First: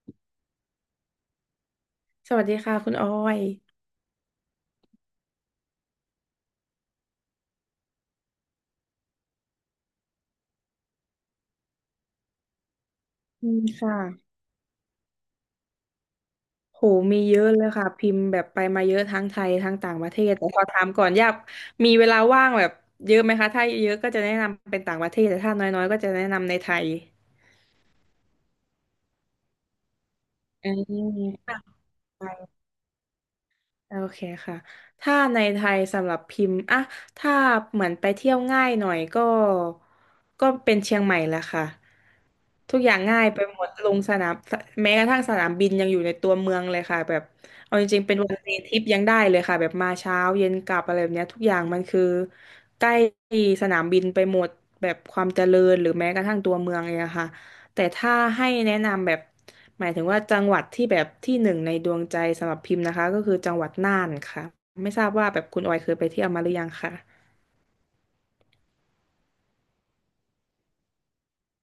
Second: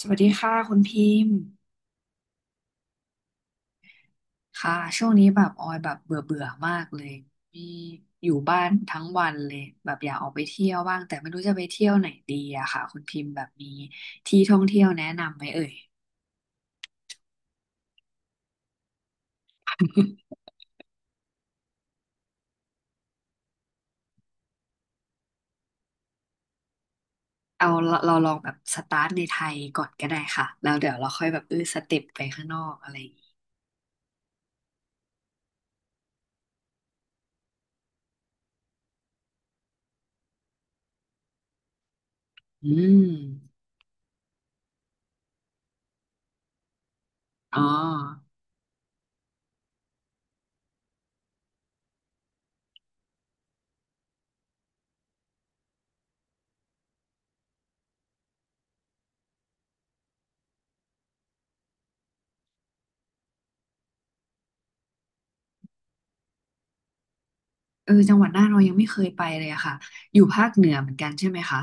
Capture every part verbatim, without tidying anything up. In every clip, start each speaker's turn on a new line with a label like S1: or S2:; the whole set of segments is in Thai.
S1: สวัสดีค่ะคุณพิมพ์
S2: สวัสดีค่ะคุณออย
S1: ค่ะช่วงนี้แบบออยแบบเบื่อเบื่อมากเลยมีอยู่บ้านทั้งวันเลยแบบอยากออกไปเที่ยวบ้างแต่ไม่รู้จะไปเที่ยวไหนดีอะค่ะคุณพิมพ์แบ
S2: อื
S1: บ
S2: ม
S1: มี
S2: ค่ะ
S1: ที่ท่องเที่ยวแนะนำไหมเอ่ย
S2: โห มีเยอะเลยค่ะพิมพ์แบบไปมาเยอะทั้งไทยทั้งต่างประเทศแต่ขอถามก่อนอยากมีเวลาว่างแบบเยอะไหมคะถ้าเยอะก็จะแนะนำเป็นต่างประเทศแต่ถ้าน้อยๆก็จะแนะนำในไทย
S1: เอาเราเราลองแบบสตาร์ทในไทยก่อนก็ได้ค่ะ
S2: อ
S1: แล้วเดี๋ยวเรา
S2: ม
S1: ค่อยแบบเอ
S2: ค่า
S1: อสเต็ปไปข้างนอกอะไรอย่างงี้
S2: โอเคค่ะถ้าในไทยสำหรับพิมพ์อะถ้าเหมือนไปเที่ยวง่ายหน่อยก็ก็เป็นเชียงใหม่แหละค่ะ
S1: อื
S2: ทุกอย่าง
S1: ม
S2: ง่ายไปหมดลงสนาม แม้กระทั่งสนามบินยังอยู่ในตัวเมืองเลยค่ะแบบ
S1: อ๋อ
S2: เอาจริงๆเป็นวันเดย์ทริปยังได้เลยค่ะ แบบมาเช้าเย็นกลับอะไรแบบเนี้ยทุกอย่างมันคือใกล้สนามบินไปหมดแบบความเจริญหรือแม้กระทั่งตัวเมืองเองอะค่ะ แต่ถ้าให้แนะนำแบบหมายถึงว่าจังหวัดที่แบบที่หนึ่งในดวงใจสำหรับพิมพ์นะคะก็คือจังหวัดน่านค่ะไม่ทราบว่าแบบคุณออยเคยไปเที่ยวมาหรือยังค่ะ
S1: เออจังหวัดน่านเรายังไม่เคยไปเลยอะค่ะอยู่ภาคเหนือเหมือนกันใช่ไหมคะ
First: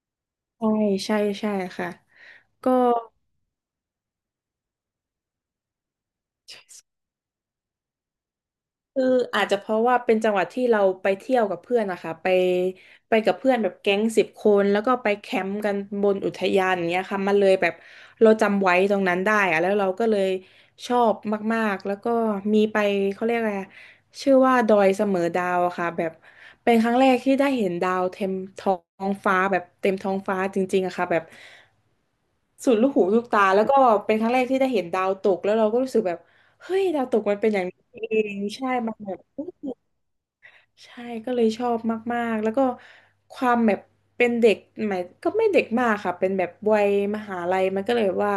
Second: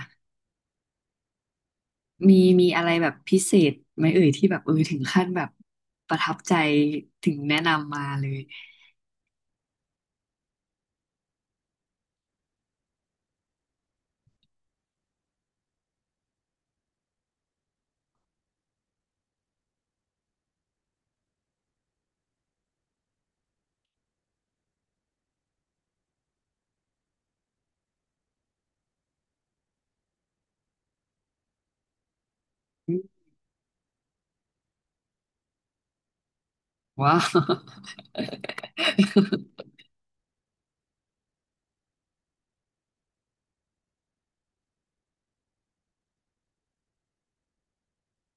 S2: ใช่ใช่ใช่ค่ะ
S1: มีมี
S2: ก็
S1: อะไรแบบพิเศษไหมเอ่ยที่แบบเออถึงขั้นแบบประทับใจถึงแนะนำมาเลย
S2: คืออาจจะเพราะว่าเป็นจังหวัดที่เราไปเที่ยวกับเพื่อนนะคะไปไปกับเพื่อนแบบแก๊งสิบคนแล้วก็ไปแคมป์กันบนอุทยานอย่างเงี้ยค่ะมันเลยแบบเราจำไว้ตรงนั้นได้อะแล้วเราก็เลยชอบมากๆแล้วก็มีไปเขาเรียกอะไรอะชื่อว่าดอยเสมอดาวอะค่ะแบบเป็นครั้งแรกที่ได้เห็นดาวเต็มท้องฟ้าแบบเต็มท้องฟ้าจริงๆอะค่ะแบบสุดลูกหูลูกตาแล้วก็เป็นครั้งแรกที่ได้เห็นดาวตกแล้วเราก็รู้สึกแบบเฮ้ยดาวต
S1: ว้า
S2: ก
S1: ว
S2: มันเป็นอย่างนี้เองใช่มันแบบ ใช่ก็เลยชอบมากๆแล้วก็ความแบบเป็นเด็กหมายก็ไม่เด็กมากค่ะเป็นแบบวัยมหาลัยมันก็เลยแบบว่า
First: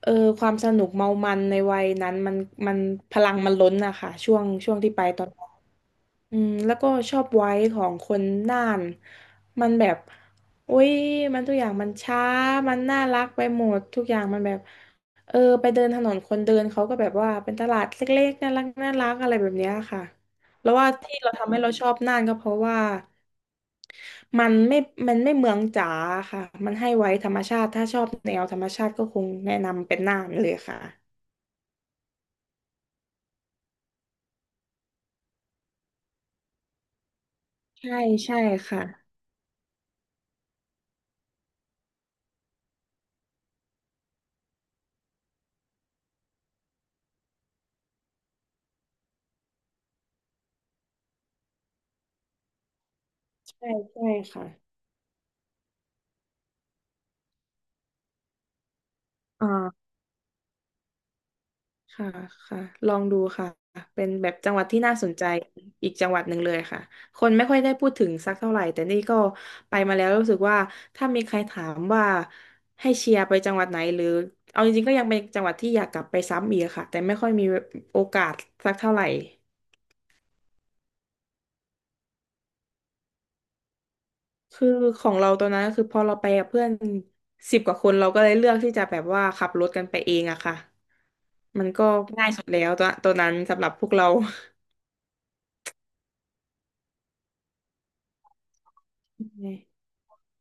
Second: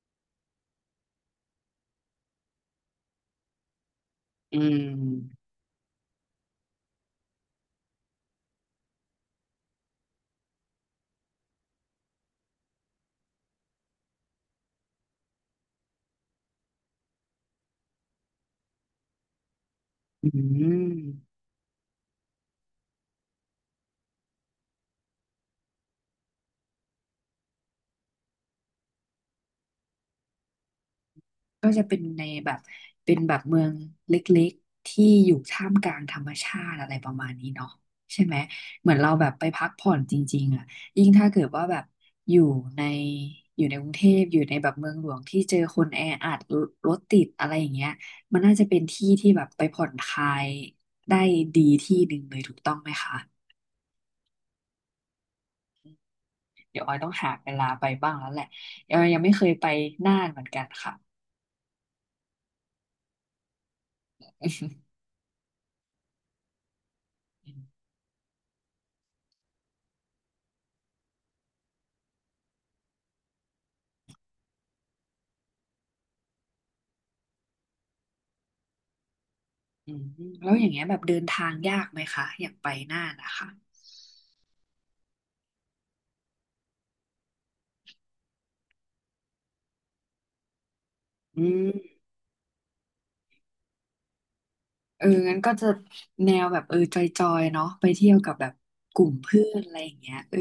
S2: เออความสนุกเมามันในวัยนั้นมันมันพลังมันล้นอะค่ะช่วง
S1: อื
S2: ช่วงที่ไปตอน
S1: ม
S2: อืมแล้วก็ชอบไว้ของคนน่านมันแบบโอ้ยมันทุกอย่างมันช้ามันน่ารักไปหมดทุกอย่างมันแบบเออไปเดินถนนคนเดินเขาก็แบบว่าเป็นตลาดเล็กๆน่ารักน่ารักอะไรแบบเนี้ยค่ะ
S1: อื
S2: แล้วว่าที่เรา
S1: ม
S2: ทำให้เราชอบน่านก็เพราะว่ามันไม่มันไม่เมืองจ๋าค่ะมันให้ไว้ธรรมชาติถ้าชอบแนวธรรมชาติก็คงแนะนำเป็นน่านเลยค่ะ
S1: ก็จะเป็นในแบบเป็นแบบเมืองเล็กๆที่อยู่ท่ามกลางธรรมชาติอะไรประมาณนี้เนาะ
S2: ใช่
S1: ใช่ไหม
S2: ใช่ค่ะ
S1: เหมือนเราแบบไปพักผ่อนจริงๆอ่ะยิ่งถ้าเกิดว่าแบบอยู่ในอยู่ในกรุงเทพอยู่ในแบบเมืองหลวงที่เจอคนแออัดรรถติดอะไรอย่างเงี้ยมันน่าจะเป็นที่ที่แบบไปผ่อนคลายได้ดีที่หนึ่งเลยถูกต้องไหมคะ
S2: ใช่ใช่ค่ะ
S1: เดี๋ยวออยต้องหาเวลาไปบ้างแล้วแหละออยยังไม่เคยไป
S2: อ่า
S1: น่านเหมือนกันค่ะ
S2: ค่ะค่ะลองดูค่ะเป็นแบบจังหวัดที่น่าสนใจอีกจังหวัดหนึ่งเลยค่ะ คนไม่ค่อยได้ พูดถึงสักเท่าไหร่ แต่นี่ก็ไปมาแล้วรู้สึกว่าถ้ามีใครถามว่าให้เชียร์ไปจังหวัดไหนหรือเอาจริงๆก็ยังเป็นจังหวัดที่อยากกลับไปซ้ำอีกค่ะแต่ไม่ค่อยมีโอกาสสักเท่าไหร่
S1: อืมแล้วอย่างเงี้ยแบบเดินทางยากไหมคะอย่างไปน่านนะคะ
S2: คือของเราตอนนั้นก็คือพอเราไปกับเพื่อนสิบกว่าคนเราก็เลยเลือกที่จะแบบว่าขับรถกันไปเองอะค่ะ
S1: อื
S2: มั
S1: ม
S2: นก็ง่ายสุดแล้วตอนตอนนั้นสำหรับพวกเรา
S1: เอองั้นก็จะแนวแบบเออจอยๆเนาะไปเที่ยวกับแบบกลุ่มเพื่อนอะไรอย่างเงี้ยเออ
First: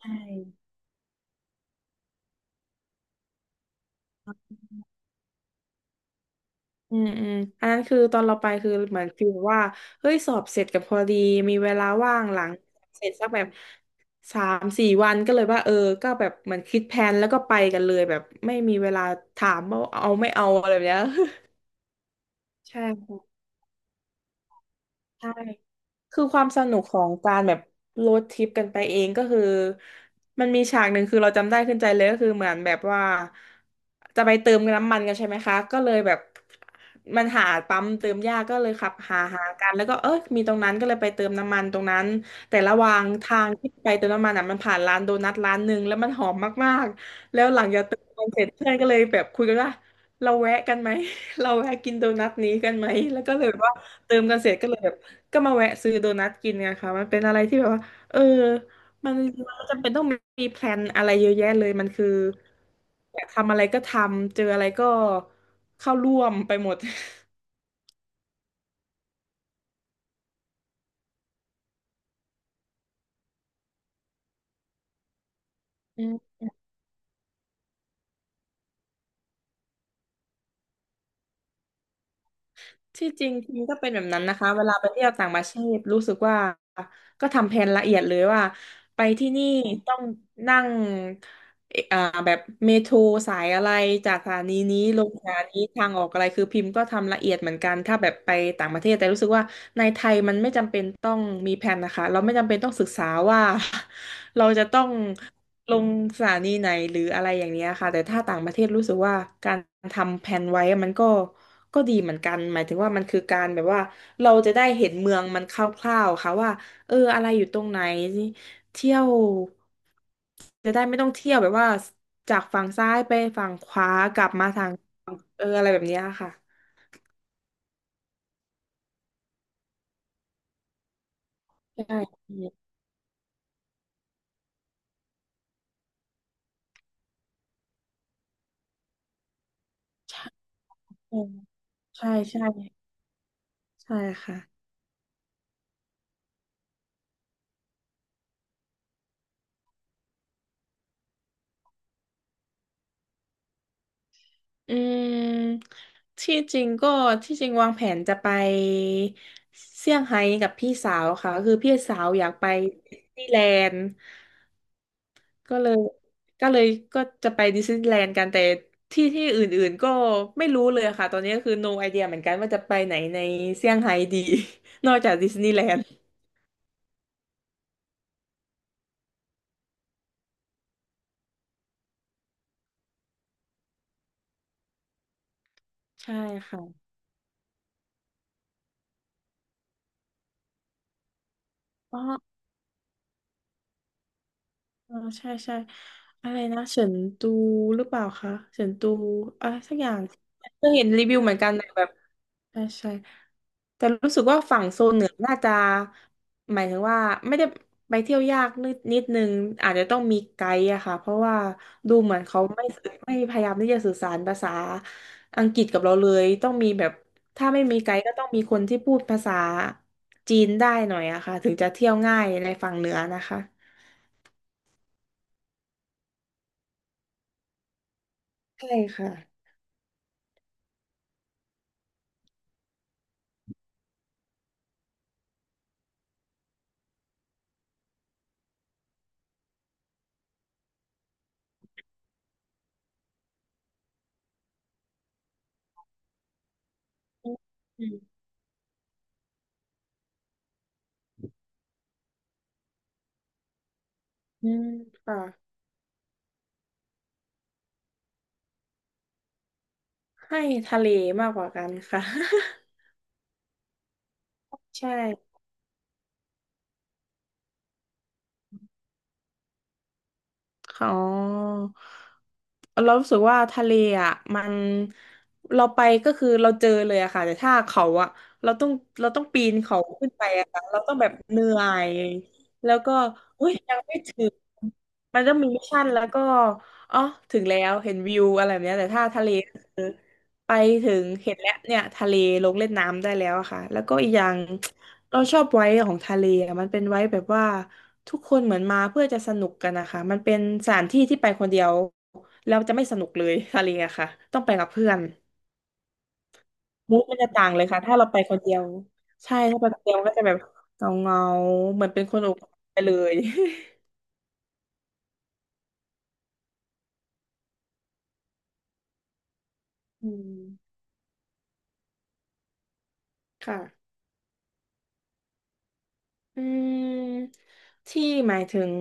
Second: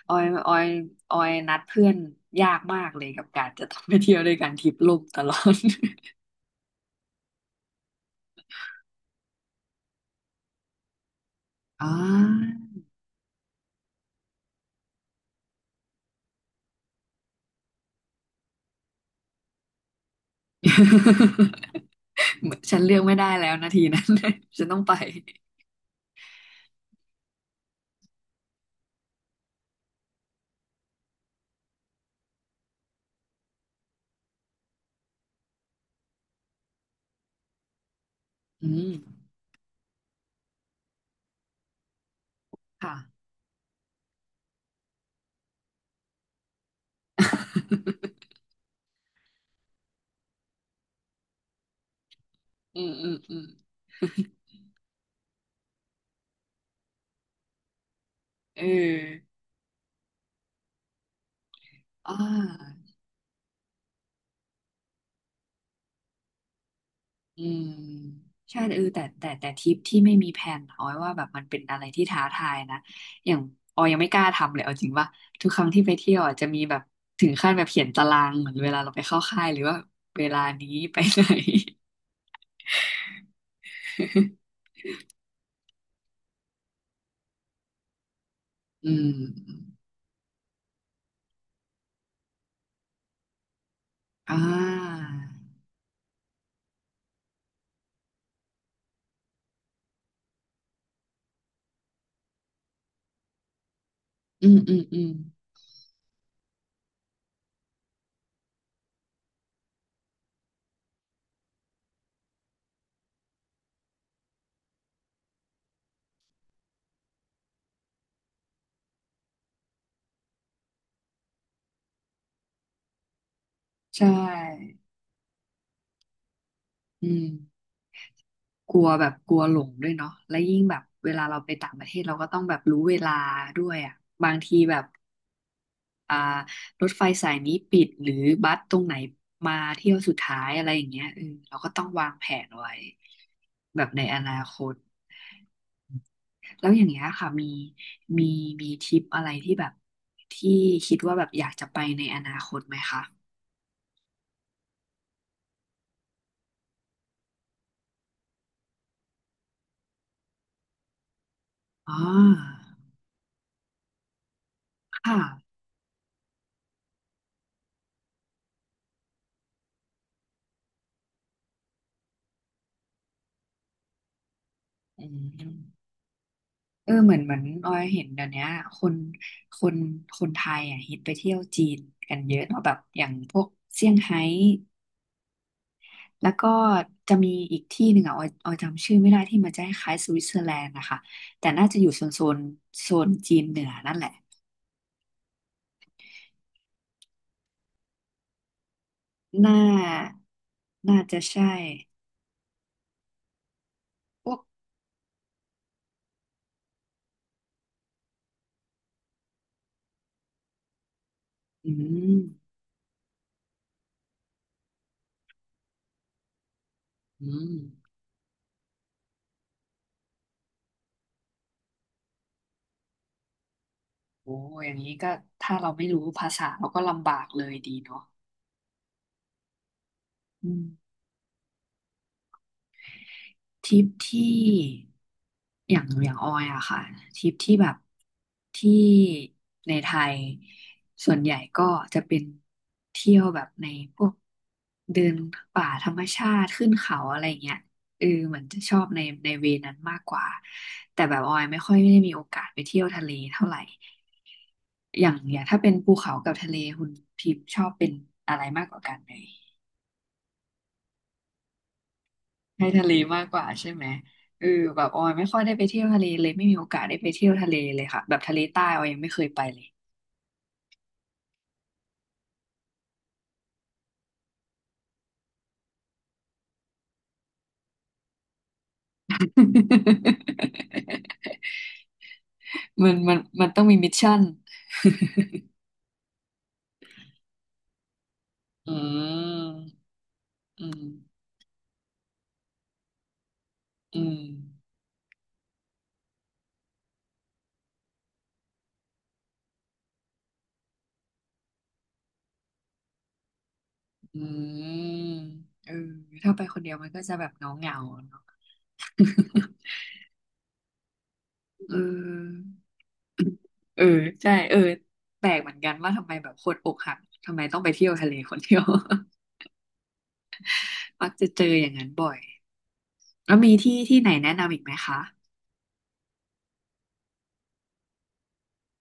S2: ใช่
S1: ออยออยออยนัดเพื่อนยากมากเลยกับการจะต้องไปเที่ยวด้วยกันทริปล่มตลอด
S2: อืมอืมอันนั้นคือตอนเราไปคือเหมือนฟีลว่าเฮ้ยสอบเสร็จกับพอดีมีเว
S1: อ๋
S2: ลา
S1: อ
S2: ว่างหลังเสร็จสักแบบสามสี่วันก็เลยว่าเออก็แบบเหมือนคิดแผนแล้วก็ไปกันเลยแบบไม่มีเวลาถามว่าเอาไม่เอาอะไรแบบเนี้ย
S1: เหมือน ฉั
S2: ใช่
S1: นเลือกไม่ได้
S2: ค่ะ
S1: แล้วนาทีนั้น ฉันต้องไป
S2: ใช่ คือความสนุกของการแบบโรดทริปกันไปเองก็คือมันมีฉากหนึ่งคือเราจำได้ขึ้นใจเลยก็คือเหมือนแบบว่าจะไปเติมน้ำมันกันใช่ไหมคะก็เลยแบบมันหาปั๊มเติมยากก็เล
S1: อื
S2: ยขั
S1: ม
S2: บหาหากันแล้วก็เออมีตรงนั้นก็เลยไปเติมน้ำมันตรงนั้นแต่ระห
S1: ค่ะ
S2: ว่างทางที่ไปเติมน้ำมันอ่ะมันผ่านร้านโดนัทร้านหนึ่งแล้วมันหอมมากๆแล้วหลังจากเติมน้ำมันเสร็จเพื่อนก็เลยแบบคุยกันว่าเราแวะกันไหม เราแวะกินโดนัทนี้กัน
S1: อื
S2: ไหม
S1: มอืม
S2: แล้วก็
S1: อื
S2: เล
S1: ม
S2: ยแบบว่าเติมกันเสร็จก็เลยแบบ ก็มาแวะซื้อโดนัทกินไงคะมันเป็นอะไรที่แบบว่าเออ
S1: เอ
S2: มัน
S1: อ
S2: มันมจำเป็นต้องมีแพลนอะไรเยอะแยะเลยมันคือ
S1: อ่า
S2: อยากทำอะไรก็ทำเจออะไรก็เข้าร่วมไปหมด
S1: อืมใช่เออแต่แต่แต่ทริปที่ไม่มีแผนออยว่าแบบมันเป็นอะไรที่ท้าทายนะอย่างออยยังไม่กล้าทำเลยเอาจริงว่าทุกครั้งที่ไป
S2: อื
S1: เที่ยวอ่ะ
S2: ม
S1: จะมีแบบถึงขั้นแบบเขียนตารางเหมือนเวลาเราไปเข้าค่ายหรือว่าเวลานี้ไปไหน
S2: ที่จริงทีมก็เป็นแบบนั้น นะคะเวลาไปเที่ยวต่างประเทศรู้สึกว่าก็ทำแผนละเอียดเลยว่า
S1: อื
S2: ไปที่นี่
S1: ม
S2: ต้องนั่ง เอ่ออ่าแบบเมโทรสายอะไรจากส
S1: อ่า
S2: ถานีนี้ลงสถานีทางออกอะไรคือพิมพ์ก็ทำละเอียดเหมือนกันถ้าแบบไปต่างประเทศแต่รู้สึกว่าในไทยมันไม่จำเป็นต้องมีแผนนะคะเราไม่จำเป็นต้องศึกษาว่า เรา
S1: อืม
S2: จะ
S1: อื
S2: ต้อ
S1: ม
S2: ง
S1: อืม
S2: ลงสถานีไหนหรืออะไรอย่างเนี้ยค่ะแต่ถ้าต่างประเทศรู้สึกว่าการทำแผนไว้มันก็ก็ดีเหมือนกันหมายถึงว่ามันคือการแบบว่าเราจะได้เห็นเมืองมันคร่าวๆค่ะว่าเอออะไรอยู่ตรงไหน เที่ยวจะได้ไม่ต้องเที่ยวแบบว่าจากฝั่งซ้ายไปฝั่งขวา
S1: ใช
S2: กลับมาทาง
S1: ่
S2: เอออะไรแบบเนี้ยค่ะ
S1: อืมกลัวแบบกลัวหลงด้วยเนาะและยิ่งแบบเวลาเราไปต่าง
S2: ใ
S1: ประเทศเราก็
S2: ช่
S1: ต้องแบบรู้เวลาด้วยอ่ะบางทีแบบ อ่ารถไฟสายนี้ปิดหรือบัสตรงไหนมาเที่ยวสุดท้ายอะไรอย่างเงี้ยเออเราก็ต้องวา
S2: ใช่
S1: งแผ
S2: ใช่
S1: นไว้
S2: ใช่
S1: แบบ
S2: ใช่
S1: ในอ
S2: ค่ะ
S1: นาคตแล้วอย่างเงี้ยค่ะมีมีมีทริปอะไรที่แบบที่คิดว่าแบบอยากจะไปในอนาคตไหมคะ
S2: อืมที่จริงก็ที่จริงวางแผนจะไปเซี่ยงไฮ้กับพี่สาวค่ะคือพี่
S1: อ๋
S2: สา
S1: อ
S2: วอยากไปดิสนีย์แลนด์
S1: ค่ะ
S2: ก็เลยก็เลยก็จะไปดิสนีย์แลนด์กันแต่ที่ที่อื่นๆก็ไม่รู้เลยค่ะตอนนี้ก็คือ no idea เหมือนกันว่าจะไปไหนในเซี่ยงไฮ้ดี นอก
S1: อื
S2: จากดิสนีย์แลนด์
S1: มเออเหมือนเหมือนออยเห็นเดี๋ยวเนี้ยคนคนคนไทยอ่ะฮิตไปเที่ยวจีนกันเยอะเนาะแบบอย่างพวกเซี่ยงไฮ้
S2: ใช่
S1: แล้วก็
S2: ค่ะ
S1: จะมีอีกที่หนึ่งอ่ะออยออยจำชื่อไม่ได้ที่มันจะคล้ายสวิตเซอร์แลนด์นะคะ แต่น่าจะอยู่
S2: อ๋อ
S1: โซนโซนโซนจีนเหนือนั่นแหละ
S2: เออใช่ใช่อะไรนะเฉินตูหรือเปล่าคะเฉินตูอะ
S1: น่า
S2: ไรสักอย่างก็เห็น
S1: น่า
S2: รีวิ
S1: จะ
S2: วเหมือน
S1: ใช่
S2: กันนะแบบ ใช่ใช่แต่รู้สึ
S1: พ
S2: ก
S1: วก
S2: ว่าฝั่งโซนเหนือน่าจะหมายถึงว่าไม่ได้ไปเที่ยวยากนิดนิดนึงอาจจะต้องมีไกด์อะค่ะเพราะว่า
S1: อื
S2: ดูเหมือนเขา
S1: ม
S2: ไม่ไม่พยายามที่จะสื่อสารภาษาอังกฤษกับเราเลยต้องมีแบบ
S1: อื
S2: ถ้า
S1: ม
S2: ไม่มีไกด์ก็ต้องมีคนที่พูดภาษาจีนได้หน่อยอะค่ะถึงจะเที่ยวง่ายในฝั่งเหนือนะคะ
S1: โอ้อย่างนี้ก็ถ้าเราไม่รู้ภาษาเราก็ลำบากเลยดีเนาะ
S2: ใช่ค่ะ
S1: อืม ทริปที่อย่างอย่างออยอะค่ะทริปที่แบบที่ในไทยส่วนใหญ่ก็จะเป็นเที่ยวแบบในพวกเดินป่าธรรมชาติขึ้นเขาอะไร
S2: อ
S1: เงี้ย
S2: ื
S1: เออ
S2: ม
S1: เหมือนจะชอบในในเวนั้นมากกว่าแต่แบบออยไม่ค่อยได้มีโอกาสไปเที่ยวทะเลเท่าไหร่
S2: อืม
S1: อย่างอย่าง
S2: ค่ะ
S1: ถ้าเป็นภูเขากับทะเลคุณพิมพ์ชอบเป็นอะไรมากกว่ากันเลย
S2: ให้ทะเลมากกว่ากันค่ะ
S1: ให้ทะเลมากกว่าใช่ไหมเออ แบ
S2: ใช
S1: บออยไม่ค่
S2: ่
S1: อยได้ไปเที่ยวทะเลเลยไม่มีโอกาสได้ไปเที่ยวทะเลเลยค่ะแบบทะเลใต้ออยยังไม่เคยไปเลย
S2: อ๋อเรารู้สึกว่าทะเลอ่ะมันเราไปก็คือเราเจอเลยอะค่ะแต่ถ้าเขาอะเราต้องเราต้องปีนเขาขึ้นไปอะค่ะเราต้องแบบเหนื่อยแล้ว
S1: มั
S2: ก็
S1: นมันมั
S2: อุ้
S1: น
S2: ย
S1: ต้องมี
S2: ยัง
S1: มิช
S2: ไม่
S1: ชั่น
S2: ถึงมันต้องมีมิชชั่นแล้วก็อ๋อถึงแล้วเห็นวิวอะไรแบบ
S1: อื
S2: เนี้ยแต่ถ้าทะเลก็คือ
S1: ม
S2: ไป
S1: อืม
S2: ถึงเห็นแล้วเนี่ยทะเลลงเล่นน้ำได้แล้วอะค่ะแล้วก็
S1: อื
S2: อีก
S1: ม
S2: อย่างเราชอบไว้ของทะเลอะมันเป็นไว้แบบว่า ทุกคนเหมือนมาเพื่อจะสนุกกันนะคะมันเป็นสถานที่ที่ไปคนเดียวแล้วจะไม่สนุกเลย ทะเลอะค่ะ
S1: อื
S2: ต้องไปกับเพื่อน
S1: มเออถ้าไปคนเดียวมัน
S2: มู
S1: ก็
S2: ด
S1: จะ
S2: มัน
S1: แบ
S2: จะ
S1: บเห
S2: ต่า
S1: งา
S2: งเลย
S1: เงา
S2: ค่ะถ้าเราไป
S1: เนาะ
S2: คนเดียวใช่ถ้าไปคนเดียวมันก็จะแบบเงาเงา
S1: เ
S2: เหมือนเป็นคนอก
S1: ออ
S2: หักไปเลย
S1: เออ ใช่เออแปลกเหมือนกันว่าทำไมแบบคนอกหักทำไมต้องไปเที่ยวทะเลคนเดียว
S2: อืม
S1: มักจะเจออย่างนั้นบ่อยแล้วมีที่
S2: ค่ะ
S1: ที่ไหนแนะนำอีกไหมคะ
S2: อืมที่หมายถึง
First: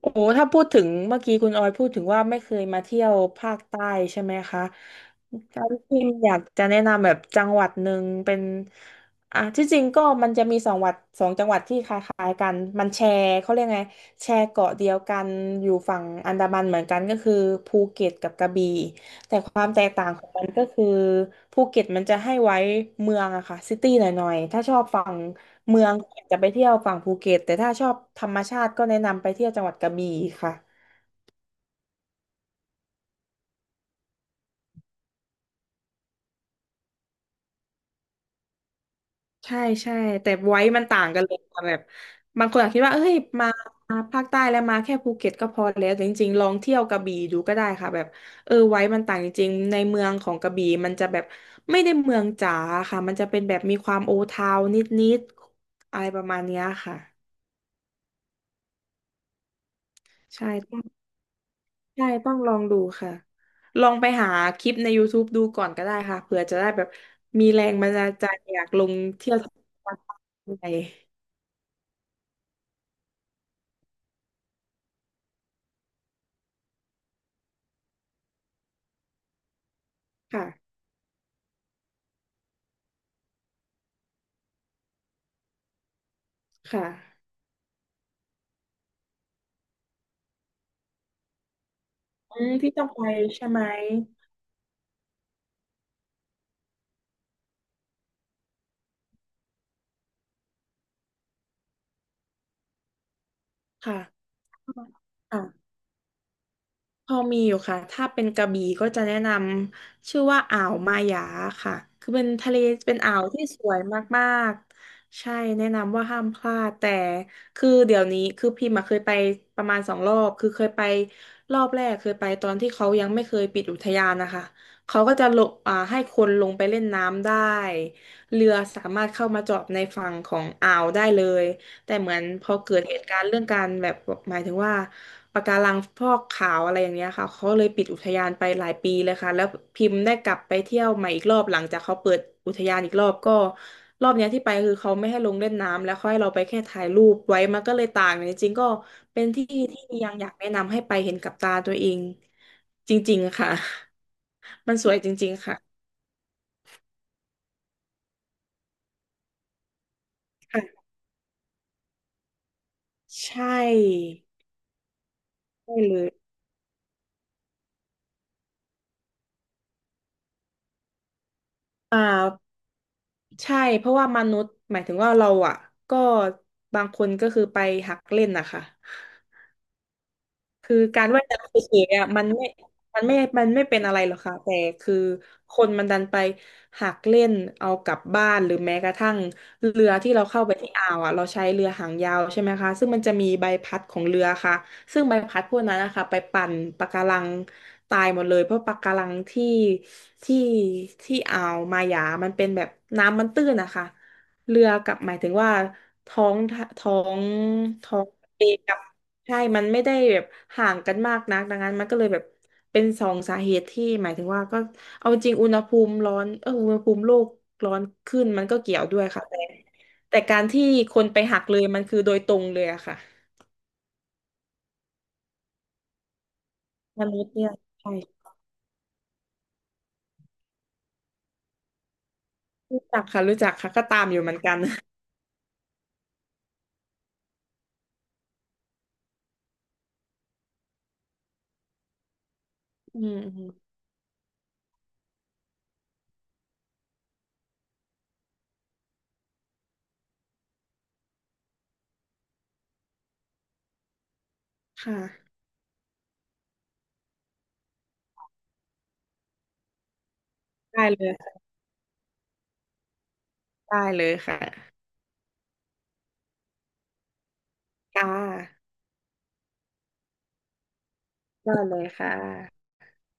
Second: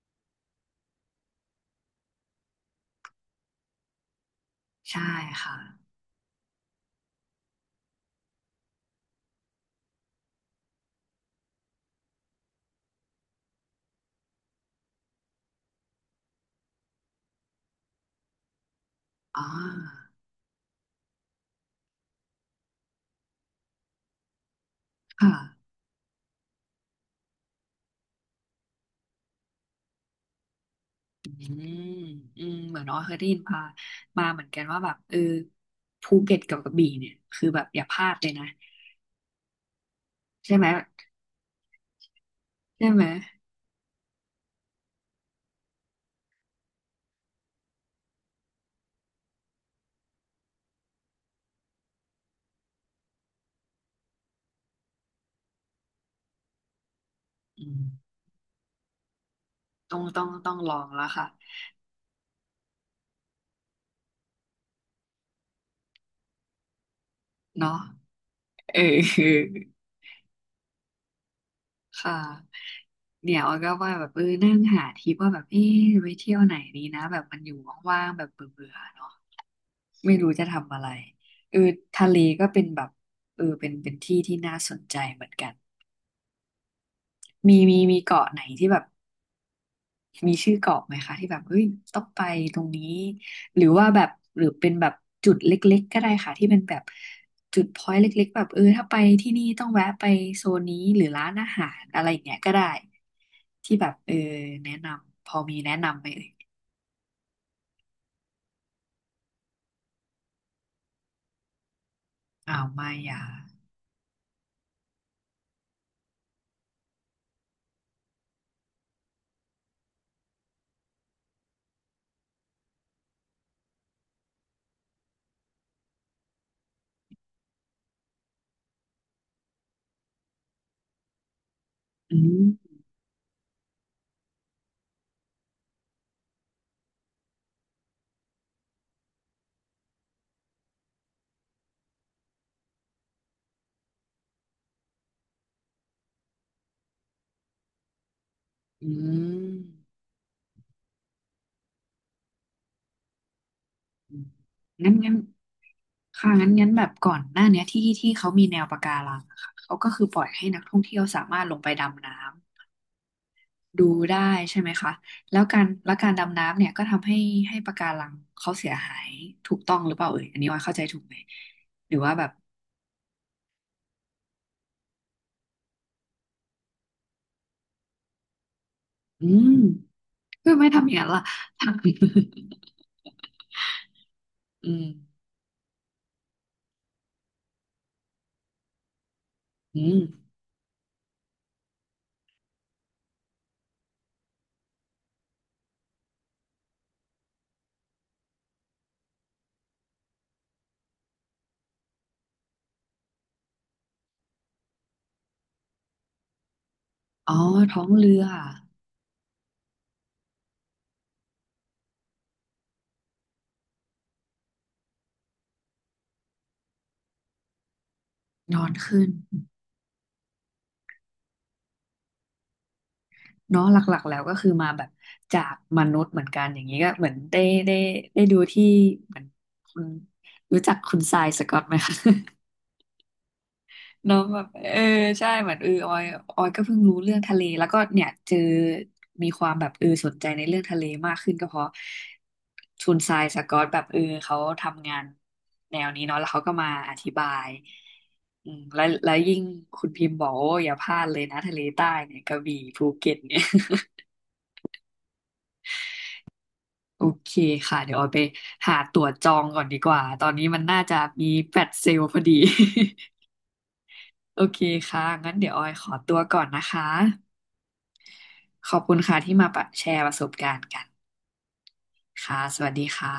S2: โอ้โหถ้าพูดถึงเมื่อกี้คุณออยพูดถึงว่าไม่เคยมาเที่ยวภาคใต้ใช่ไหมคะ
S1: ใช่ค่ะ
S2: การที่อยากจะแนะนำแบบจังหวัดหนึ่งเป็นอ่ะที่จริงก็มันจะมีสองวัดสองจังหวัดที่คล้ายๆกันมันแชร์เขาเรียกไงแชร์เกาะเดียวกันอยู่ฝั่งอันดามันเหมือนกันก็คือภูเก็ตกับกระบี่ แต่
S1: อ่
S2: ความแตกต่าง
S1: า
S2: ของมันก็คือภูเก็ตมันจะให้ไว้เมืองอะค่ะซิตี้หน่อยๆถ้าชอบฝั่ง
S1: ค่ะ
S2: เมืองก็จจะไปเที่ยวฝั่งภูเก็ตแต่ถ้าชอบธรรมชาติก็แนะนำไปเที่ยวจังหวัดกระบี่ค่ะ
S1: อืมอืมเหมือนน้อยเคยได้ยินมามาเหมือนกันว่าแบบเออภูเก็ตกับกระบี่เนี่ยคือแบบอย่าพลาดเลยนะ
S2: ใช่ใช่แต่
S1: ใช่
S2: ไว้
S1: ไหม
S2: มันต่างกันเลยค่ะแบบบางคนอาจคิด
S1: ใช่
S2: ว่า
S1: ไหม
S2: เอ้ยมาภาคใต้แล้วมาแค่ภูเก็ตก็พอแล้วแต่จริงๆลองเที่ยวกระบี่ดูก็ได้ค่ะแบบเออไว้มันต่างจริงๆในเมืองของกระบี่มันจะแบบไม่ได้เมืองจ๋าค่ะมันจะเป็นแบบมีความโอทาวนิดๆอะไรประมาณเนี้ยค่ะ
S1: อืมต้องต้องต้
S2: ใช่
S1: องล
S2: ต้อ
S1: อ
S2: ง
S1: งแล้วค่ะ
S2: ใช่ต้องลองดูค่ะลองไปหาคลิปใน ยู ทูป ดูก่อนก็ได้ค่ะเผื่อจะได้แบบมีแรง
S1: เนาะ
S2: บันดาลใจอยาก
S1: เอ
S2: ล
S1: อ
S2: งเที่ยวอะไร
S1: ค่ะเนี่ยออยก็ว่าแบบเออนั่งหาทริปว่าแบบเออไปเที่ยวไหนดีนะแบบมันอยู่ว่างๆแบบเบื่อๆเนาะไม่รู้จะ
S2: ค่ะ
S1: ทำอะไรเออทะเลก็เป็นแบบเออเป็นเป็นที่ที่น่าสนใจเหมือนกัน
S2: ค่ะ
S1: มีมีมีเกาะไหนที่แบบมีชื่อเกาะไหมคะที่แบบเฮ้ยต้องไป
S2: อืม
S1: ตรง
S2: ที่
S1: นี้
S2: ต้องไปใช่
S1: ห
S2: ไหม
S1: รือว่าแบบหรือเป็นแบบจุดเล็กๆก็ได้ค่ะที่เป็นแบบจุดพอยต์เล็กๆแบบเออถ้าไปที่นี่ต้องแวะไปโซนนี้หรือร้านอาหารอะไรอย่างเงี้ยก็ได้ที่แบบ
S2: ค่ะ
S1: เออแนะนำพอ
S2: ค่ะ
S1: มีแนะนำไหมเอ่ย
S2: พอมีอยู่ค่ะ ถ้าเป็นกระบี่ก็จะแนะนำชื่อว่าอ่าวมายาค่ะ คือเป็นทะเล
S1: อ้าวไม่
S2: เป็นอ่า
S1: อ่
S2: วที่สวยมากๆใช่แนะนำว่าห้ามพลาดแต่คือเดี๋ยวนี้คือพิมพ์มาเคยไปประมาณสองรอบคือเคยไปรอบแรกเคยไปตอนที่เขายังไม่เคยปิดอุทยานนะคะเขาก็จะลงอ่าให้คนลงไปเล่นน้ำได้เรือสามารถเข้ามาจอดในฝั่งของอ่าวได้เลย แต่เหมื
S1: อื
S2: อนพอ
S1: ม
S2: เกิดเหตุการณ์เรื่องการแบบหมายถึงว่าปะการังฟอกขาวอะไรอย่างเงี้ยค่ะเขาเลยปิดอุทยานไปหลายปีเลยค่ะแล้วพิมพ์ได้กลับไปเที่ยวใหม่อีกรอบหลังจากเขาเปิดอุทยานอีกรอบก็รอบเนี้ยที่ไปคือเขาไม่ให้ลงเล่นน้ำแล้วเขาให้เราไปแค่ถ่ายรูปไว้มันก็เลยต่างจริงๆก็
S1: อื
S2: เป็นที่
S1: ม
S2: ที่ยังอยากแนะนำให้ไปเห็นกับตาตัวเองจริงๆค่ะ
S1: อืม
S2: มันส
S1: งั้
S2: ว
S1: น
S2: ยจ
S1: งั้น
S2: ริงๆค่ะ
S1: ค่ะงั้นงั้นแบบก่อนหน้าเนี้ยที่ที่เขามีแนวปะการังอะค่ะเขาก็คือปล่อยให้ นักท่อง
S2: ค่ะ
S1: เที่ยวสามารถลงไปดำน้ำ
S2: ใช่
S1: ดูได้ใช่ไหมคะแล้วการ
S2: ได้
S1: แล้
S2: เล
S1: วกา
S2: ย
S1: รดำน้ำเนี่ยก็ทำให้ให้ปะการังเขาเสียหายถูกต้องหรือเปล่าเอ่ยอันนี้ว่าเข้าใจถูกไหมหรือ
S2: อ่า
S1: ว่าแบบ
S2: ใช่ เพราะว่ามนุษย์หมายถึงว่าเราอ่ะก็บางคนก็คือไปหักเล่นนะคะ
S1: อืมเพื่อไม่
S2: คือ
S1: ทำอย่าง
S2: กา
S1: นั้น
S2: ร
S1: ล่ะ
S2: ว่ายน้ำเฉยๆ อ่ะมันไม่มันไม่มันไม่เป็นอะไรหรอกค่ะแต่
S1: อืม
S2: คือคนมันดันไปหักเล่นเอากลับบ้านหรือแม้กระทั่ง
S1: อื
S2: เรือ
S1: ม
S2: ที่เราเข้าไปที่อ่าวอ่ะเราใช้เรือหางยาวใช่ไหมคะซึ่งมันจะมีใบพัดของเรือค่ะซึ่งใบพัดพวกนั้นนะคะไปปั่นปะการังตายหมดเลยเพราะปะการังที่ที่ที่อ่าวมาหยามันเป็นแบบน้ำมันตื้นนะคะเรือกับหมายถึงว่าท้องท้อง
S1: อ๋อท้อง
S2: ท้อง
S1: เรือ
S2: ทะเลกับ ใช่มันไม่ได้แบบห่างกันมากนักดังนั้นมันก็เลยแบบเป็นสองสาเหตุที่หมายถึงว่าก็เอาจริงอุณหภูมิร้อนเอออุณหภูมิโลกร้อนขึ้นมัน
S1: น
S2: ก็
S1: อน
S2: เกี่ยวด้ว
S1: ขึ้
S2: ย
S1: น
S2: ค่ะแต่แต่การที่คนไปหักเลยมันคือโดยตรงเลยอะค่ะ
S1: เนาะหลักๆแล้วก็คือมาแบบจากมนุษย์เหมือนกันอย่างนี้ก็
S2: ม
S1: เหมือน
S2: นุษย์
S1: ได้
S2: เนี่ย
S1: ได้
S2: ใช่
S1: ได้ดูที่เหมือนคุณรู้จักคุณทรายสก็อตไหมคะ
S2: รู้จักค่ะรู้จักค่ะก็ตามอ
S1: เนาะ
S2: ยู่เหมื
S1: แบ
S2: อน
S1: บ
S2: กัน
S1: เออใช่เหมือนเออออยออยก็เพิ่งรู้เรื่องทะเลแล้วก็เนี่ยเจอมีความแบบเออสนใจในเรื่องทะเลมากขึ้นก็เพราะคุณ
S2: อื
S1: ท
S2: ม
S1: ราย
S2: อื
S1: ส
S2: ม
S1: กอตแบบเออเขาทำงานแนวนี้เนาะแล้วเขาก็มาอธิบายอืมแล้วแล้วยิ่งคุณพิมพ์บอกโอ้อย่าพลาดเลยนะทะเลใต้เนี่ยกระบี่ภูเก็ตเนี่ย
S2: ค่ะ
S1: โอเคค่ะเดี๋ยวออยไปหาตั๋วจองก่อนดีกว่าตอนนี้มันน่า
S2: ได้
S1: จะ
S2: เลย
S1: มี
S2: ค่ะ
S1: แฟลชเซลล์พอดี
S2: ได้เลย
S1: โอ
S2: ค่ะ
S1: เคค่ะงั้นเดี๋ยวออยขอตัวก่อนนะคะ
S2: ค่ะ
S1: ขอบคุณค่ะที่มาแชร์ประสบการณ์กัน
S2: ได้เลยค่
S1: ค่ะส
S2: ะ
S1: วัสดีค่ะ